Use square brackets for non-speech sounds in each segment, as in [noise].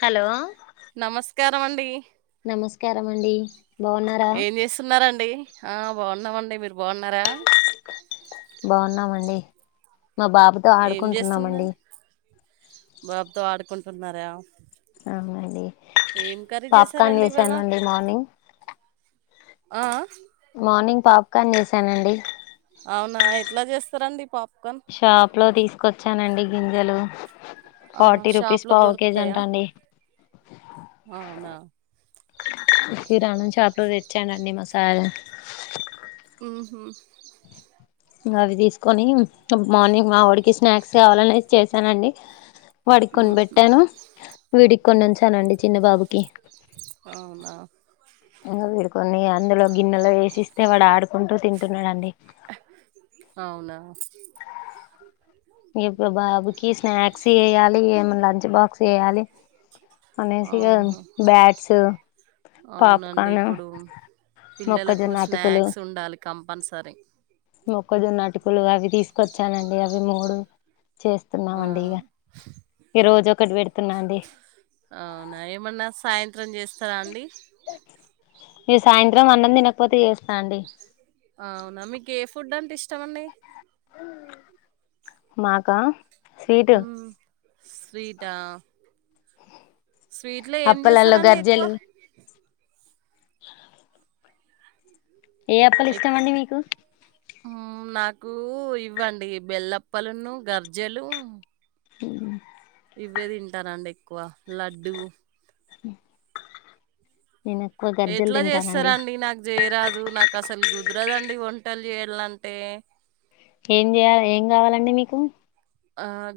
Hello నమస్కారం అండి నమస్కారం అండి బాగున్నారా ఏం జేస్తున్నరండి ఆ బాగున్నామండి మీరు బావున్నారా బాగున్నామండి మా బాబుతో ఏం ఆడుకుంటున్నామండి చేస్తున్నారు? బాబుతో ఆడుకుంటున్నారా అవునండి ఏం కర్రీ పాప్కార్న్ చేశారండి ఇవాళ? చేసానండి మార్నింగ్ ఆ ఆ మార్నింగ్ పాప్కార్న్ జేసానండి అవునా ఎట్ల జేస్తరండి పాప్కన్ షాప్ లో తీసుకొచ్చానండి గింజలు ఆహా! ఫార్టీ రూపీస్ షాప్‌లో పావు కే జీ దొరుకుతాయా? అంటా అండి అవునా! కిరాణం షాప్ లో దెచ్చానండి మా సార్ ఉమ్ హ్ ఇంగవి దీసుకొని అం మార్నింగ్ మా ఓడికి స్నాక్స్ గావాలంటే చేశానండి హుహు. బెట్టాను వీడికి కొన్ని ఉంచానండి చిన్నబాబుకి అవునా వీడు కొన్ని అందులో గిన్నెలో వేసిస్తే వాడు ఆడుకుంటూ తింటున్నాడండి అవునా బాబుకి స్నాక్స్ జేయాలి ఏమో లంచ్ బాక్స్ జేయాలి సిగా ఆహా! బ్యాట్స్ అవునండి పాప్కార్న్ ఇప్పుడు పిల్లలకు మొక్కజొన్న స్నాక్స్ ఉండాలి కంపన్సరీ క్కజోన్నటుకులు అవి తీసుకొచ్చానండి అవి మూడు ఆ! చేస్తున్నామండి ఇగ ఒకటి పెడుతున్నా అండి అవునా ఏమన్నా సాయంత్రం చేస్తారా అండి సాయంత్రం అన్నం దినకపోతే చేస్తా అండి నా మీకే ఫుడ్ అంటే ఇష్టమండి మాకా స్వీటు మ్మ్. స్వీటా స్వీట్ లో ఏం అప్పలల్లో జేస్తరండి ఎక్కువ గర్జెలు ప్పలు ఎక్ ఇస్టమండి మీకు నాకు ఇవ్వండి బెల్లప్పలును గర్జెలు ఇ వి తింటారండి ఎక్కువ లడ్డుూ ఆ నను ట్ల జేస్తరండి నాకు చేయరాదు నాకు అసలు కుదరదండి వంటలు చేయాలంటే ఏం గావాలండి మీకు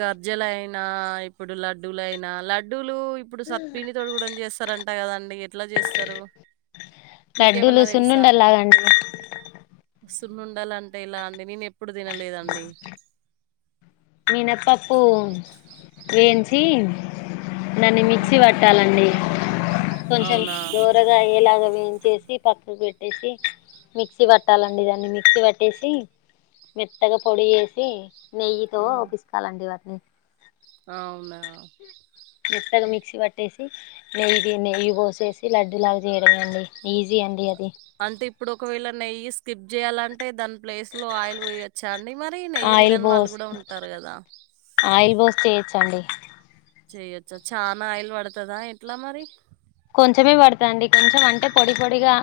గర్జెలయినా ఇప్పుడు లడ్డూలయినా లడ్డూలు ఇప్ పిండి తోటి గూడన్ జేస్తరంట గదాండి ఎట్ల జేస్తరు లడ్డులుసున్నండలు లాగా అండి సున్నుండలంటే ఇలా అండి నేను ఎప్పుడు తినలేదండి మీనపప్పు ఎంచి చి దాన్ని మిక్సీ ఊహు. వట్టాలండి కొంచం అవునా దోరగా అ ఏలాగ వేయించేసి పక్కకు పెట్టేసి మిక్సీ వట్టాలండి దాన్ని మిక్సీ వట్టేసి మెత్తగా పొడి యేసి ని దొ ఉమ్, పిసుకాలండి వాటిని అవునా మెత్తగ మిక్సీ వట్టేసి నెయ్యి ది నెయ్యి వోసేసి లడ్డులాగ జేయడమే అండి ఈజీ అండి అది అంటే ఇప్పుడు ఒకవేళ నెయ్యి స్కిప్ జేయాలన్ అంటే దాని ప్లేస్ లో ఆయిల్ వొయ్యొచ్చా అండి మరి నెయ్యి ఆయిల్ తినని వాళ్ళు పోస్ గూడా ఉంటారు కదా ఆయిల్ బోసి చేయిచ్చండి చెయొచ్చా చానా ఆయిల్ పడతదా ఎట్లా మరి కొంచమే పడుతదండి కొంచెం అంటే పొడి పొడిగా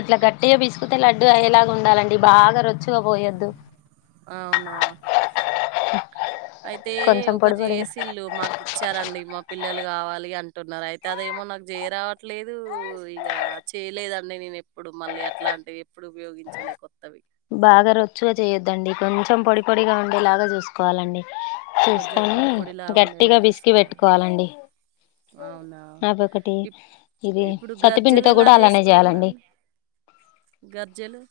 ఇట్ల గట్టిగా బిసుకుతే లడ్డూ అయ్యేలాగా ఉండాలండి బాగా రొచ్చుగా పోయొద్దు అవునా అయితే కొంచెం ఒకరి పొడి పొడిగా జేసిల్లు మాకు ఇచ్చారండి మా పిల్లలు గావాలి అంటున్నారు అయితే అదేమో నాకు జేయ రావట్లేదు ఇగ చేయలేదండి నేను ఎప్పుడు మళ్ళీ అట్లాంటివి ఎప్పుడు ఉపయోగించలే కొత్తవి బాగా రొచ్చుగ చేయొద్దండి కొంచెం పొడి పొడిగా ఉండేలాగా జూసుకోవాలండి కొంచెం చూసుకొనీ పొడి పొడిలా ఉండేలా గట్టిగా బిసికి చూసుకోవాలి పెట్టుకోవాలండి అవునా అదొకటి ఇప్ ఇది ఇప్పుడు గర్జలు సత్తుపిండితో ఎలా గూడా అలానే జేయాలండి గర్జెలు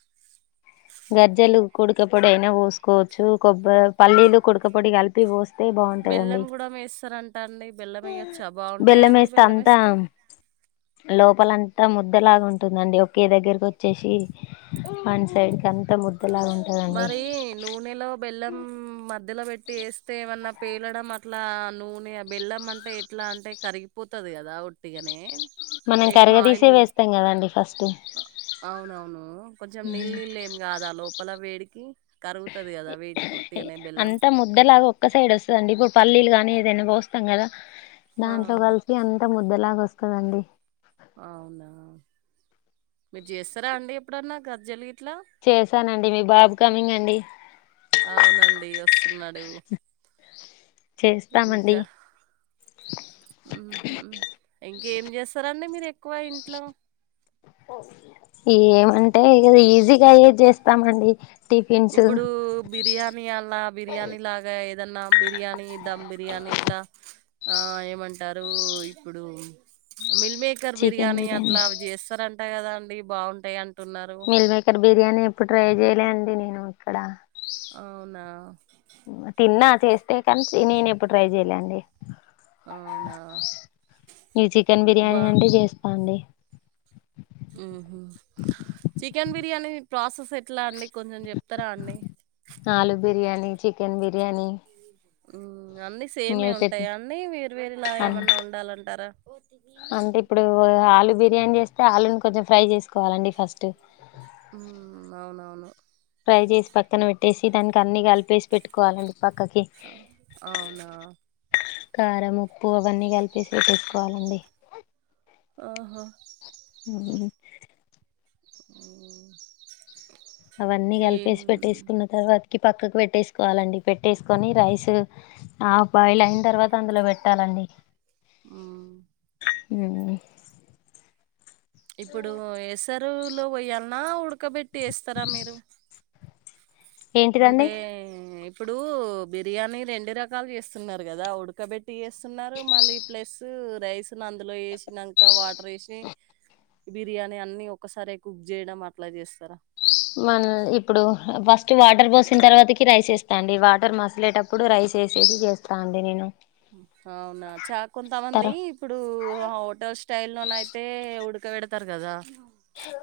గజ్జలు కుడక పొడి అయినా వోసుకోవచ్చు. కొబ్బ పల్లీలు కుడక పొడి కలి పోస్తే బాగుంటాయండి బెల్లం కూడా వేస్తారంట అండి బెల్లం వేయొచ్చా బాగుంటాయా బెల్లం అండి ఏస్తే అంతా వేస్తే లోపలంతా ముద్దలాగా ఉంటుందండి ఒకే దగ్గరికొచ్చేషి వన్ సైడ్ అంత ముద్దలాగా ఉంటుందండి మరీ నూ నూనెలో బెల్లం మధ్యల బెట్టి ఏస్తే ఏమన్నా పేలడం అట్లా నూనె బెల్లం అంటే ఎట్లా అంటే కరిగిపోతది గదా ఉట్టిగానే మనం ఏం కరగదీసే ఆయిల్ వేస్తాం కదండి ఫస్ట్ అవునవును కొంచెం నీళ్ళు నీళ్ళు ఏం కాదా లోపల వేడికి కరుగుతది గదా వేడికి ఉట్టిగనే బెల్లం డ్డలాగా ఒక్క సైడ్ ఒస్తదండి ఇప్పుడు పల్లీలు గాని ఏదైనా వోస్తాం గదా ఆ దాంట్లో కల్స్ అంత ముద్దలాగొస్తదండి అవునా మీరు జేస్తారా అండి ఎప్పుడన్నా గర్జేలు గి చేశానండి మీ బాబు కమింగ్ అండి అవునండీ వసున్నాడు చేస్తామండి ఉహుం ఇంకేం చేస్తారండి మీరు ఎక్కువ ఇంట్లో ఏమంటే ఇగ ఈజీగాయ్యేది జేస్తామండి ఇప్పుడు బి బిర్యానీ అలా బిర్యానీ లాగా ఏదన్నా బిర్యానీ ధమ్ బిర్యానీ ఇట్లా ఆ ఏమంటారు ఇప్పుడు మిల్ మేకర్ బిర్యానీ అట్లా అవి చేస్తారంటా కదా అండి బావుంటయి అంటున్నారు మీల్ మేకర్ బిర్యానీ ఎప్పుడు ట్రై చేయలే అండి నేను ఇక్కడ అవునా తిన్నా చేస్తే కానీ నేనెప్పుడు ట్రై చెయ్యలే అండి అవునా ఈ చికెన్ బిర్యానీ బా అంటే చేస్తా అండి మ్మ్ హ్మ్ చికెన్ బిర్యానీ ప్రోసెస్ ఎట్లా అండి కొంచెం చెప్తరా అండి ఆలు బిర్యానీ చికెన్ బిర్యానీ మ్మ్ అన్ని సేమే ఇంగ పెద్ద ఉంటాయా అండి వేరు వేరులా అన్ ఏమన్నా ఉండాలంటారా ఓ ఆలు బిర్యానీ చేస్తే ఆలుని కొంచెం ఫ్రై చేసుకోవాలండి ఫస్ట్ ఊ అవునవును ఫ్రై చేసి పక్కన పెట్టేసి దానికి అన్నీ కలిపేసి పేస్ట్ పెట్టుకోవాలండి పక్కకి ఆ! అవునా? కారం ఉప్పు అవన్నీ కలిపేసి పెట్టుకోవాలండి ఆహా ఊ ఉమ్ అవన్నీ కలిపేసి పెట్టేసుకున్న తర్వాతకి పక్కకు పెట్టేసుకోవాలండి పెట్టేసుకొని రైస్ ఆఫ్ బాయిల్ అయిన తర్వాత అందులో ఊ ఊ ఇప్పుడు ఏసరులో పోయలన్నా ఉడకబెట్టి ఏస్తారా మీరు అంటే ఏంటిదండి ఇప్పుడు బిర్యానీ రెండు రకాలు చేస్తున్నారు కదా ఉడకబెట్ట్ టీయేస్తున్నారు మళ్ళీ ప్లసు రైస్ అందులో వేసినాక వాటర్ వేసి బిర్యానీ అన్ని ఒక్కసారే కుక్ చేయడం అట్లా చేస్తారా మనల్ ఇప్పుడు ఫస్ట్ వాటర్ పోసిన తర్వాతకి రైస్ ఏస్ టేండి వాటర్ మసలేటప్పుడు రైస్ ఏసేసి చేస్తా అండి నేను అవునా ఛ తర కొంతమంది ఇప్పుడు హోటల్ స్టైల్ లోనైయితే ఉడక పెడతారు కదా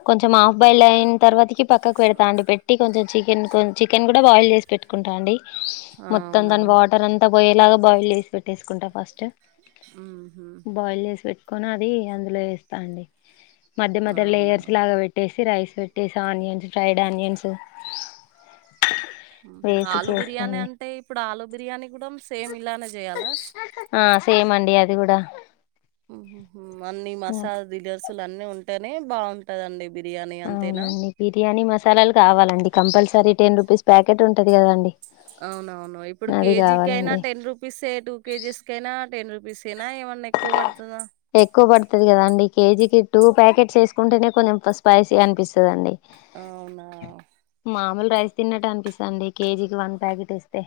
కొంచెం ఆఫ్ బాయిల్డయిన తర్వాతకి పక్కకు పెడతాండి పెట్టి కొంచెం చికెన్ చికెన్ కూడా బాయిల్ చేసి పెట్టుకుంటా అండి మొత్తం అవునా దాని వాటర్ అంతా పోయేలాగా బోయల్ చేసి పెట్టేసుకుంటా ఫస్ట్ ఉహు బాయల్ చేసి పెట్ కొని అది అందులో ఏస్తా అండి మధ్య మధ్య అవునా లేయర్స్ లాగా పెట్టేసి రైస్ పెట్టేసి ఆనియన్స్ ఫ్రైడ్ ఆనియన్స్ ఊ ఊ వేసి ఆలు బిర్యానీ చేస్తాండి అంటే ఇప్పుడు ఆలు బిర్యానీ కూడా సేమ్ ఇలానే చేయాలా ఆ సేమ్ అండి అది కూడా ఊ అన్ని మసాలా దినుసులు అన్ని ఉంటేనే బావుం టదిదండి బిర్యానీ అంతేనా అవునండి బిర్యానీ మసాలాలు కావాలండి కంపల్సరీ టెన్ రూపిస్ ప్యాకెట్ ఉంటది కదా అండి అవునవును ఇప్పుడు కేజీకైయినా టెన్ పీసే టూ కేజీస్కైయినా టెన్ రూపిస్ అయినా ఏమన్నా ఎక్కువ పడతాదా ఎక్కువ పడతాది కదా అండి కేజీకి టూ ప్యాకెట్స్ వేసుకుంటేనే కొంచెం స్పైసీ అనిపిస్తుందాండి అవునా మామూలు రైస్ తిన్నట్టు అనిపిస్తాండి కేజీకి వన్ ప్యాకెట్ ఏస్తే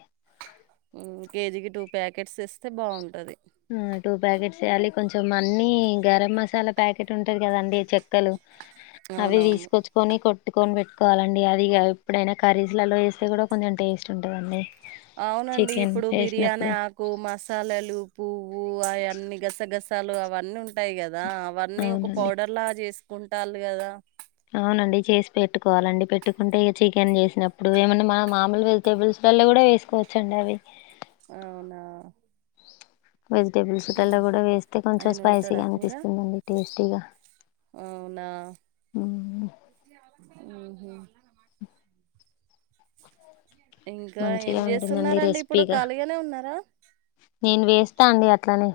ఊ కేజీకి టూ ప్యాకెట్స్ ఇస్తే బావుంటది ఆ టూ ప్యాకెట్స్ వేయాలి కొంచెం అన్నీ గరం మసాలా ప్యాకెట్ ఉంటది కదండి చెక్కలు అవి అవునవును తీసుకొచ్ కొని కొట్టుకొని పెట్టుకోవాలండి అది కాదు ఎప్పుడైనా కర్రీస్లల్లో ఏస్తే కూడా కొంచెం టేస్ట్ ఉంటదండి అవునండి చికెన్ ఇప్పుడు బిర్యానీ వేసినప్పుడు ఆ కు మసాలాలు పువ్వు అయన్నీ గసగసాలు అవన్నీ ఉంటాయి కదా అవన్నీ ఒక అవునండి పౌడర్ లాగా చేసుకుంటాల్లు గదా అవునండి చేసి పెట్టుకోవాలండి పెట్టుకుంటే ఏ చికెన్ చేసినప్పుడు ఏమన్నా మా మాములు వే టేబుల్స్ లల్లో కూడా వేసుకోవచ్చు అండి అవి అవునా వెజిటబుల్స్ కల్లో ఉమ్. కూడా వేస్తే కొంచెం ఆయన వండుతాడా స్పైసీగా కూర అనిపిస్తుందండి టేస్టీగా అవునా ఊహూ ఇంకా ఏం మంచిగా ఉంటుందండి చేస్తున్నారండి ఇప్పుడు రెసిపీగా ఖాళీగానే ఉన్నారా నేను వేస్తా అండి అట్లనే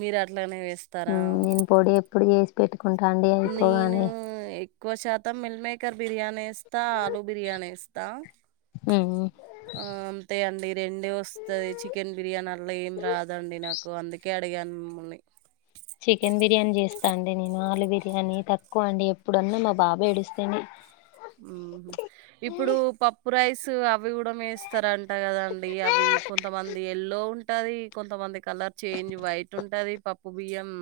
మీరు అట్లనే వేస్తారా నేను పొడి ఎప్పుడూ చేసి పెట్టుకుంటా అండి అయిపోగానే క్కువ శాతం మిల్ మేకర్ బిర్యానీ ఏస్తా ఆలూ బిర్యానీ ఏస్తా ఊ ఆ అంతే అండి రెండే వస్తది చికెన్ బిర్యానీ అల్లా ఏం రాదండి నా కు అందుకే అడిగాను మిమ్ముల్ని చికెన్ బిర్యానీ చేస్తాను అండి నేను ఆలూ బిర్యానీ తక్కువ అండి ఎప్పుడన్నా మా బాబు ఏడుస్తేనే ఊహూ ఇప్పుడు పప్పు రైస్ అవి కూడా మేస్తారన్ ట కదండి అవి కొంతమంది ఎల్లో టది కొంతమంది కలర్ చేంజ్ వైట్ ఉంటది పప్పు బియ్యం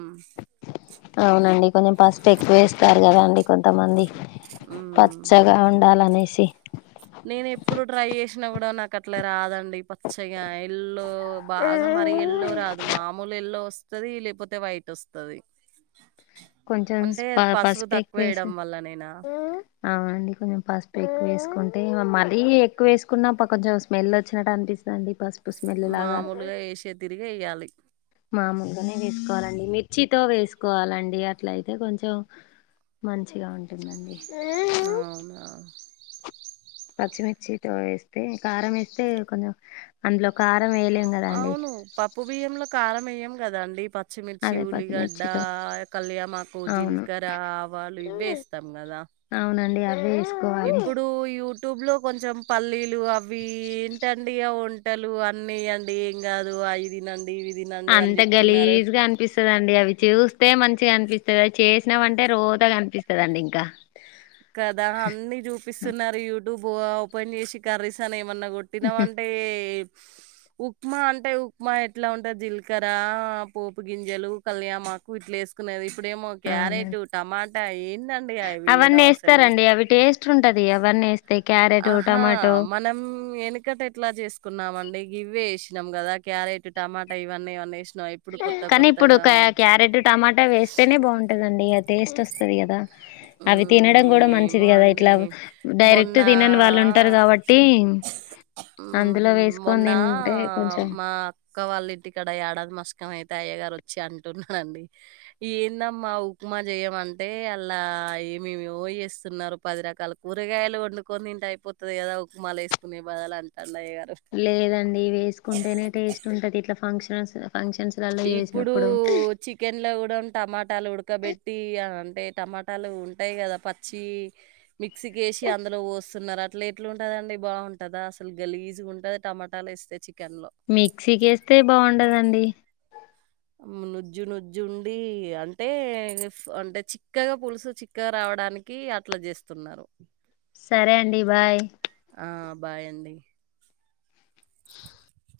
అవునండి కొంచెం పసుపు ఎక్కువ వేస్తారు కదా అండి కొంతమంది పచ్చగా ఉండాలనేసి నేను ఎప్పుడూ ట్రై చేసినా కూడా నాకు అట్లా రాదండి పచ్చగా ఐ ల్లో బాగా మరీ ఎల్లో రాదు మామూలు ఎల్లో వస్తది లేకపోతే వైట్ వస్తది కొంచెం అంటే అది పసువు పసుపు తక్కువ ఎక్కువేసి వేయడం వల్ల నేనా అవునండి కొంచెం పసుపు ఎక్కువ వేసుకుంటే మరీ ఎక్కువ వేసుకున్నా ప కొంచెం స్మెల్ వచ్చినట్టు అనిపిస్ టండి పస్ మామూలుగా ఏసే తీరుగా వేయాలి మామూలుగానే వేసుకోవాలండి మిర్చితో వేసుకోవాలండి అట్లయితే కొంచెం మంచిగా ఉంటుందండి అవునా పచ్చిమిర్చితో వేస్తే కారం ఏస్తే కొంచెం అందులో కారం వెయ్యలే అవును పప్పు బియ్యంలో కారం ఎయ్యం కదండి ప చ్చిమిర్చి అదే ఉల్లిగడ్డ పచ్చిమిర్చితో కళ్యామాకు అవును జీలకర్ర ఆవాలు ఇవ్వేస్తాం కదా అవునండి అవే ఏస్ ఇప్పుడు యూట్యూబ్ లో కొంచెం పల్లీలు అవి ఏంటండి అవున్ ట్టలు అన్నీ అండి ఏం కాదు అవి తినండి ఇవి తినండి అని చెప్తున్నారు తదండి అవి చూస్తే మంచిగా అన్పిస్తది అవి చేసినావంటే రోతగా అన్పిస్తదండి ఇంకా కదా అన్నీ చూపిస్తున్నారు యూట్యూబ్ ఓపెన్ చేసి కర్రీస్ అని ఏమన్నా కొట్టినామన్ టే ఉప్మా అంటే ఉప్మా ఎట్లా ఉంటది జీలకర్ర పోపు గింజలు కళ్యామాకు ఇట్లేస్ కునేది ఇప్పుడేమో అవునండి క్యారెటు టమాటా ఏందండి అవి ఎయ్యడం అస్ ఇస్తారండి అవి టేస్ట్ ఉంటది అవన్నీ యేస్తే క్యారెటు అహా! టొమాటో మనం వెనుకట ఎట్లా చేసుకున్నామండి ఇవే వేసినాం కదా క్యారెట్ టమాటా ఇవన్నీ ఇవన్నీ వేసినాం. కాని ఇప్పుడు క్యా క్యారెట్ టమాటా వేస్తేనే బాగుంటదండి ఇగ టేస్ట్ వస్తాది కదా. అవి హ్మ్. తినడం కూడా ఏమో మంచిది కదా అండి. ఇట్లా మొన్న డైరెక్ట్ తినని వాళ్ళు ఉంటారు కావ ట్టి అందులో హుహు. వేసుకొని తింటే కొంచెం ఒక్క వాళ్ళ ఇంటి కాడ ఏడాది మస్క్ అయితే అయ్య గారు వచ్చి అంటున్నాడు అండి. ఏందమ్మా ఉప్మా చేయమంటే అలా ఏమేమో చేస్తున్నారు పది రకాల కూరగాయలు వండుకొని తింటే అయిపోత్ తది కదా ఉప్మాలో వేసుకునే బదాలు అంటా అన్నయ్యగారు. లేదండి వేసుకుంటేనే టేస్ట్ ఉంటది ఇట్లా ఫంక్షన్స్ ఫంక్షన్స్ ఇప్పుడు చి కెన్లో కూడా టమాటాలు ఉడకబెట్టి అంటే టమాటాలు ఉంటాయి కదా పచ్చివి మిక్సీకేసి అందులో పొస్తు న్నారు అట్లా ఎట్లు ఉంటదండి బాగుంటదా అసలు గలీజుగా ఉంటాది టమాటాలు వేస్తే చికెన్లో. మిక్సీకి యేస్తే బాగుండదండి ఉమ్ నుజ్జు నుజ్జుండి అంటే అంటే చిక్కగా పులుసు చి క్క రావడానికి అట్లా చేస్తున్నారు సరే అండి బాయ్ ఆ బాయ్ అండి [inaudible]